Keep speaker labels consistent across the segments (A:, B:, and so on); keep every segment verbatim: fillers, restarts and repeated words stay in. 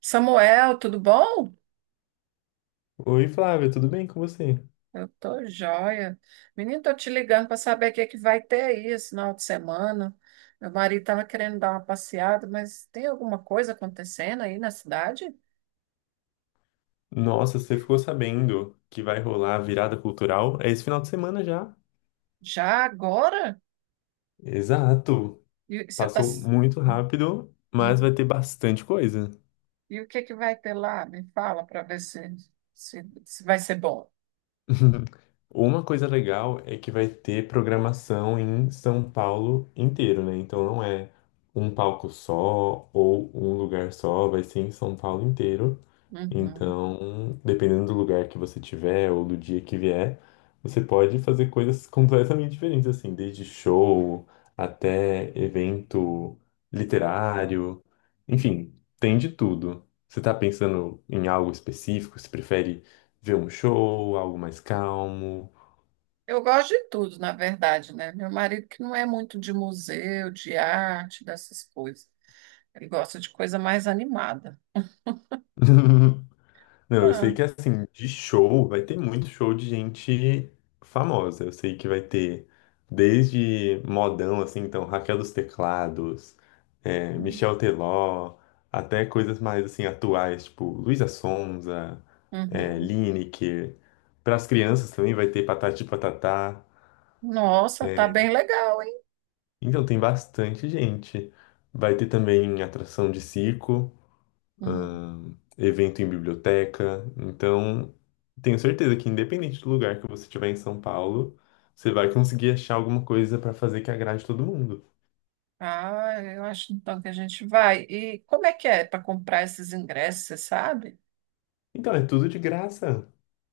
A: Samuel, tudo bom?
B: Oi, Flávia, tudo bem com você?
A: Eu tô joia. Menino, tô te ligando para saber o que é que vai ter aí esse final de semana. Meu marido tava querendo dar uma passeada, mas tem alguma coisa acontecendo aí na cidade?
B: Nossa, você ficou sabendo que vai rolar a virada cultural? É esse final de semana já.
A: Já agora?
B: Exato.
A: E você tá...
B: Passou muito
A: Hum,
B: rápido, mas
A: hum.
B: vai ter bastante coisa.
A: E o que é que vai ter lá? Me fala para ver se, se, se vai ser bom.
B: Uma coisa legal é que vai ter programação em São Paulo inteiro, né? Então não é um palco só ou um lugar só, vai ser em São Paulo inteiro.
A: Uhum.
B: Então, dependendo do lugar que você tiver ou do dia que vier, você pode fazer coisas completamente diferentes, assim, desde show até evento literário, enfim, tem de tudo. Você tá pensando em algo específico? Você prefere ver um show, algo mais calmo?
A: Eu gosto de tudo, na verdade, né? Meu marido que não é muito de museu, de arte, dessas coisas. Ele gosta de coisa mais animada.
B: Não, eu sei
A: Ah,
B: que assim, de show, vai ter muito show de gente famosa. Eu sei que vai ter desde modão, assim, então, Raquel dos Teclados, é,
A: uhum.
B: Michel Teló, até coisas mais, assim, atuais, tipo Luísa Sonza, é, Lineker. Para as crianças também vai ter Patati e Patatá.
A: Nossa, tá bem legal, hein?
B: Então, tem bastante gente. Vai ter também atração de circo.
A: Uhum.
B: Ahn, evento em biblioteca. Então, tenho certeza que independente do lugar que você estiver em São Paulo, você vai conseguir achar alguma coisa para fazer que agrade todo mundo.
A: Ah, eu acho então que a gente vai. E como é que é para comprar esses ingressos, você sabe?
B: Então, é tudo de graça.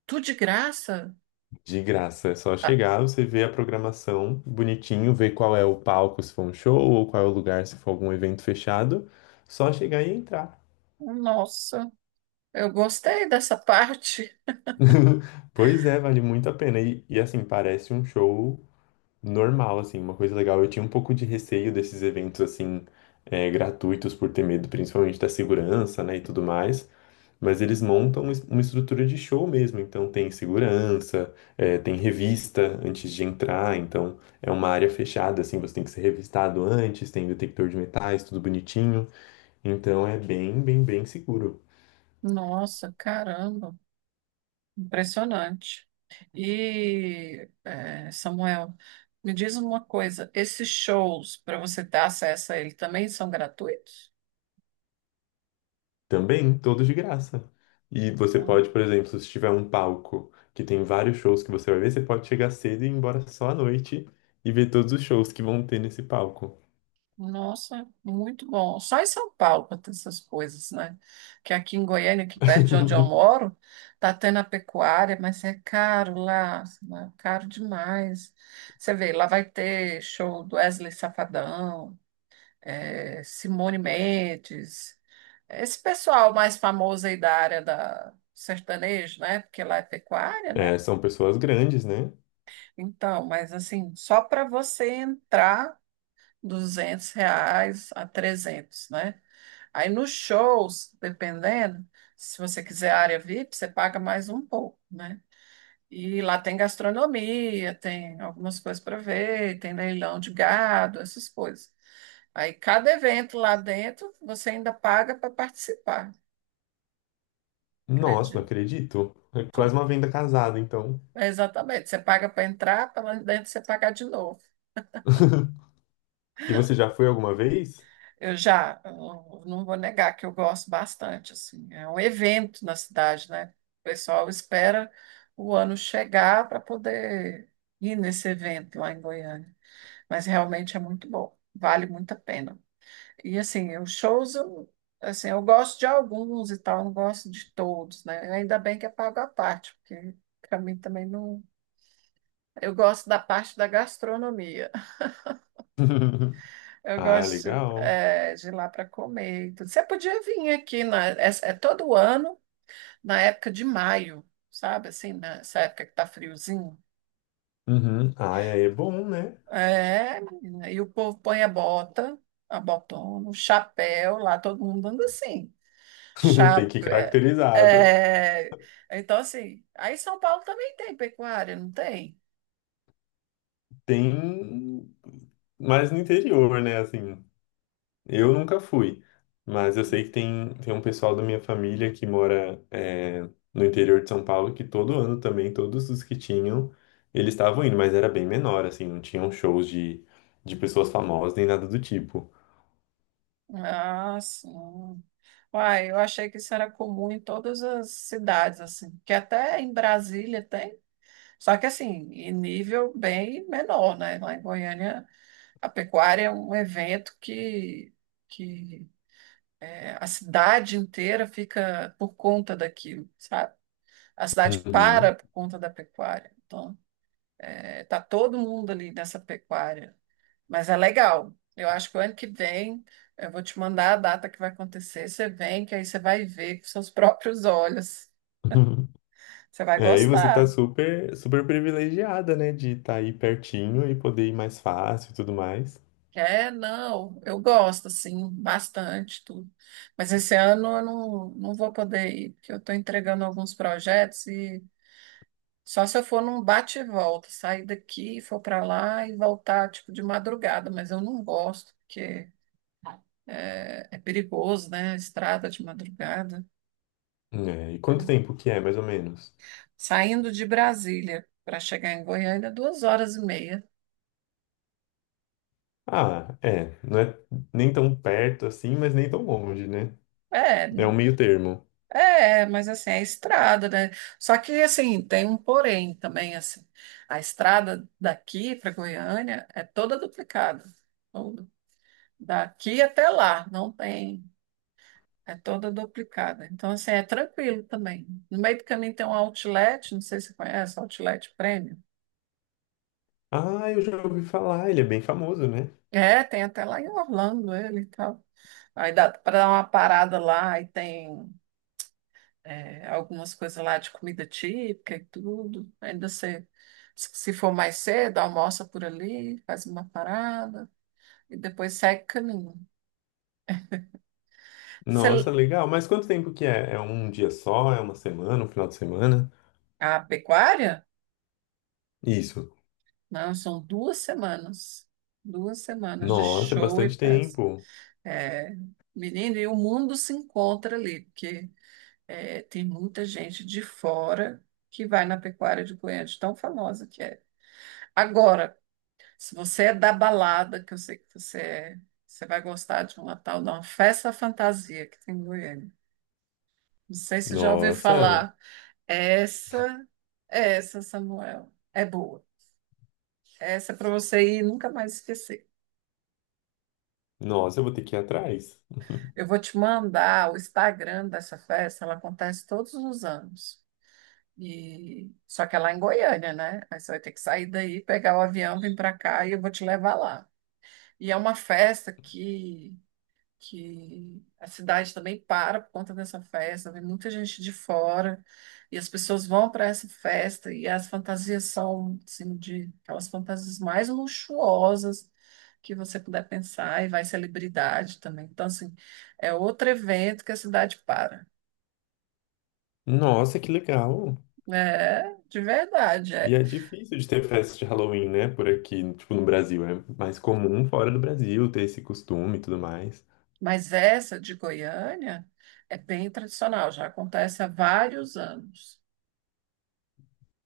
A: Tudo de graça?
B: De graça. É só
A: Ah,
B: chegar, você vê a programação bonitinho, vê qual é o palco, se for um show, ou qual é o lugar, se for algum evento fechado. Só chegar e entrar.
A: nossa, eu gostei dessa parte.
B: Pois é, vale muito a pena. E, e, assim, parece um show normal, assim, uma coisa legal. Eu tinha um pouco de receio desses eventos, assim, é, gratuitos, por ter medo principalmente da segurança, né, e tudo mais. Mas eles montam es- uma estrutura de show mesmo. Então, tem segurança, é, tem revista antes de entrar. Então, é uma área fechada, assim, você tem que ser revistado antes, tem detector de metais, tudo bonitinho. Então, é bem, bem, bem seguro.
A: Nossa, caramba, impressionante. E, eh, Samuel, me diz uma coisa: esses shows, para você ter acesso a ele, também são gratuitos?
B: Também, todos de graça. E você pode, por exemplo, se tiver um palco que tem vários shows que você vai ver, você pode chegar cedo e ir embora só à noite e ver todos os shows que vão ter nesse palco.
A: Nossa, muito bom. Só em São Paulo para ter essas coisas, né? Que aqui em Goiânia, aqui perto de onde eu moro, tá tendo a pecuária, mas é caro lá, né? Caro demais. Você vê, lá vai ter show do Wesley Safadão, eh, Simone Mendes, esse pessoal mais famoso aí da área da sertanejo, né? Porque lá é pecuária, né?
B: É, são pessoas grandes, né?
A: Então, mas assim, só para você entrar, duzentos reais a trezentos, né? Aí nos shows, dependendo, se você quiser área V I P, você paga mais um pouco, né? E lá tem gastronomia, tem algumas coisas para ver, tem leilão de gado, essas coisas. Aí cada evento lá dentro, você ainda paga para participar,
B: Nossa,
A: acredito.
B: não acredito. É quase
A: Tudo.
B: uma venda casada, então.
A: É, exatamente. Você paga para entrar, para lá dentro você pagar de novo.
B: E você já foi alguma vez?
A: Eu já, eu não vou negar que eu gosto bastante, assim, é um evento na cidade, né? O pessoal espera o ano chegar para poder ir nesse evento lá em Goiânia, mas realmente é muito bom, vale muito a pena. E assim, os shows, eu, assim, eu gosto de alguns e tal, não gosto de todos, né? Ainda bem que é pago à parte, porque para mim também não. Eu gosto da parte da gastronomia. Eu
B: Ah,
A: gosto
B: legal.
A: é, de ir lá para comer e tudo. Você podia vir aqui, na, é, é todo ano, na época de maio, sabe? Assim, nessa época que tá friozinho.
B: Uhum. Ah, aí é bom, né?
A: É, menina, e o povo põe a bota, a botona, o chapéu, lá todo mundo anda assim.
B: Tem que ir
A: Chapéu. É,
B: caracterizado.
A: é, então, assim, aí São Paulo também tem pecuária, não tem?
B: Tem mais no interior, né? Assim. Eu nunca fui, mas eu sei que tem, tem um pessoal da minha família que mora é, no interior de São Paulo que todo ano também, todos os que tinham, eles estavam indo, mas era bem menor, assim, não tinham shows de, de pessoas famosas nem nada do tipo.
A: Ah, sim. Uai, eu achei que isso era comum em todas as cidades, assim, que até em Brasília tem. Só que assim, em nível bem menor, né? Lá em Goiânia, a pecuária é um evento que, que é, a cidade inteira fica por conta daquilo, sabe? A cidade
B: Uhum.
A: para por conta da pecuária. Então, é, tá todo mundo ali nessa pecuária. Mas é legal. Eu acho que o ano que vem eu vou te mandar a data que vai acontecer. Você vem, que aí você vai ver com seus próprios olhos. Você vai
B: É, e você tá
A: gostar.
B: super, super privilegiada, né, de estar aí pertinho e poder ir mais fácil e tudo mais.
A: É, não, eu gosto, assim, bastante, tudo. Mas esse ano eu não, não vou poder ir, porque eu estou entregando alguns projetos e só se eu for num bate e volta, sair daqui, for para lá e voltar, tipo, de madrugada, mas eu não gosto, porque é, é perigoso, né? Estrada de madrugada.
B: É, e quanto
A: É.
B: tempo que é, mais ou menos?
A: Saindo de Brasília para chegar em Goiânia, duas horas e meia.
B: Ah, é, não é nem tão perto assim, mas nem tão longe, né?
A: É,
B: É um meio termo.
A: É, mas assim, é estrada, né? Só que assim, tem um porém também, assim. A estrada daqui para Goiânia é toda duplicada. Toda. Daqui até lá, não tem. É toda duplicada. Então, assim, é tranquilo também. No meio do caminho tem um outlet, não sei se você conhece, outlet Premium.
B: Ah, eu já ouvi falar, ele é bem famoso, né?
A: É, tem até lá em Orlando ele e tal. Aí dá para dar uma parada lá e tem é, algumas coisas lá de comida típica e tudo. Ainda você, se for mais cedo, almoça por ali, faz uma parada e depois segue o caminho.
B: Nossa,
A: Você-
B: legal. Mas quanto tempo que é? É um dia só? É uma semana? Um final de semana?
A: a pecuária?
B: Isso.
A: Não, são duas semanas. Duas semanas de
B: Nossa, é
A: show e
B: bastante
A: festa.
B: tempo.
A: É, menino, e o mundo se encontra ali, porque é, tem muita gente de fora que vai na pecuária de Goiânia, de tão famosa que é. Agora, se você é da balada, que eu sei que você é, você vai gostar de uma tal de uma festa fantasia que tem em Goiânia. Não sei se já ouviu
B: Nossa,
A: falar. Essa, essa, Samuel, é boa. Essa é para você ir e nunca mais esquecer.
B: nossa, eu vou ter que ir atrás.
A: Eu vou te mandar o Instagram dessa festa, ela acontece todos os anos. E só que é lá em Goiânia, né? Aí você vai ter que sair daí, pegar o avião, vir para cá e eu vou te levar lá. E é uma festa que que a cidade também para por conta dessa festa, vem muita gente de fora, e as pessoas vão para essa festa, e as fantasias são, assim, de aquelas fantasias mais luxuosas que você puder pensar, e vai celebridade também. Então, assim, é outro evento que a cidade para.
B: Nossa, que legal.
A: É, de verdade, é.
B: E é difícil de ter festa de Halloween, né? Por aqui, tipo, no Brasil. É mais comum fora do Brasil ter esse costume e tudo mais.
A: Mas essa de Goiânia é bem tradicional, já acontece há vários anos.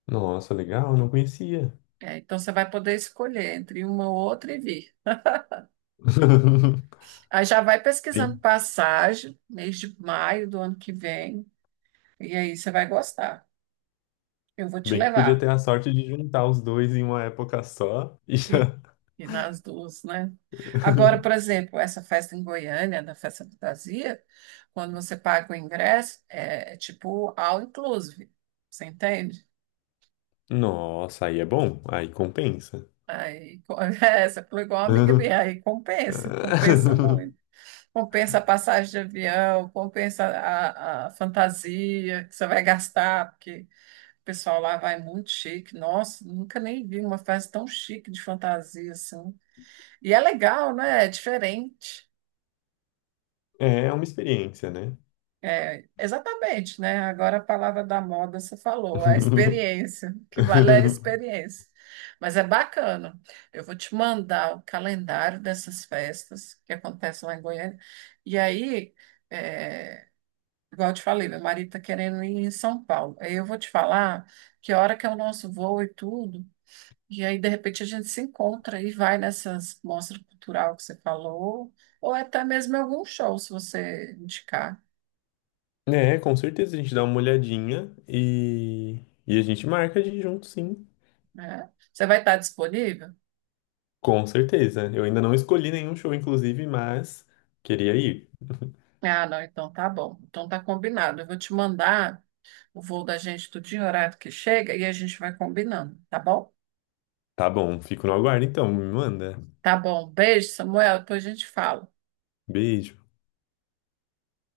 B: Nossa, legal, não conhecia.
A: É, então, você vai poder escolher entre uma ou outra e vir. Aí já vai
B: Bem,
A: pesquisando passagem, mês de maio do ano que vem, e aí você vai gostar. Eu vou te
B: bem que podia
A: levar.
B: ter a sorte de juntar os dois em uma época só e
A: E,
B: já.
A: e nas duas, né? Agora, por exemplo, essa festa em Goiânia, da Festa Fantasia, quando você paga o ingresso, é, é tipo all inclusive. Você entende?
B: Nossa, aí é bom, aí compensa.
A: Aí, co- é, você falou igual uma amiga minha, aí compensa, compensa muito. Compensa a passagem de avião, compensa a, a fantasia que você vai gastar, porque. O pessoal lá vai muito chique. Nossa, nunca nem vi uma festa tão chique de fantasia assim. E é legal, né? É diferente.
B: É uma experiência, né?
A: É, exatamente, né? Agora a palavra da moda você falou, a experiência, o que vale é a experiência. Mas é bacana. Eu vou te mandar o calendário dessas festas que acontecem lá em Goiânia. E aí, é, igual eu te falei, meu marido está querendo ir em São Paulo. Aí eu vou te falar que hora que é o nosso voo e tudo. E aí, de repente, a gente se encontra e vai nessas mostras cultural que você falou, ou é até mesmo em algum show, se você indicar,
B: É, com certeza a gente dá uma olhadinha e, e a gente marca de ir junto, sim.
A: né? Você vai estar disponível?
B: Com certeza. Eu ainda não escolhi nenhum show, inclusive, mas queria ir.
A: Ah, não, então tá bom. Então tá combinado. Eu vou te mandar o voo da gente do dia e horário que chega e a gente vai combinando, tá bom?
B: Tá bom, fico no aguardo então, me manda.
A: Tá bom. Beijo, Samuel. Depois a gente fala.
B: Beijo.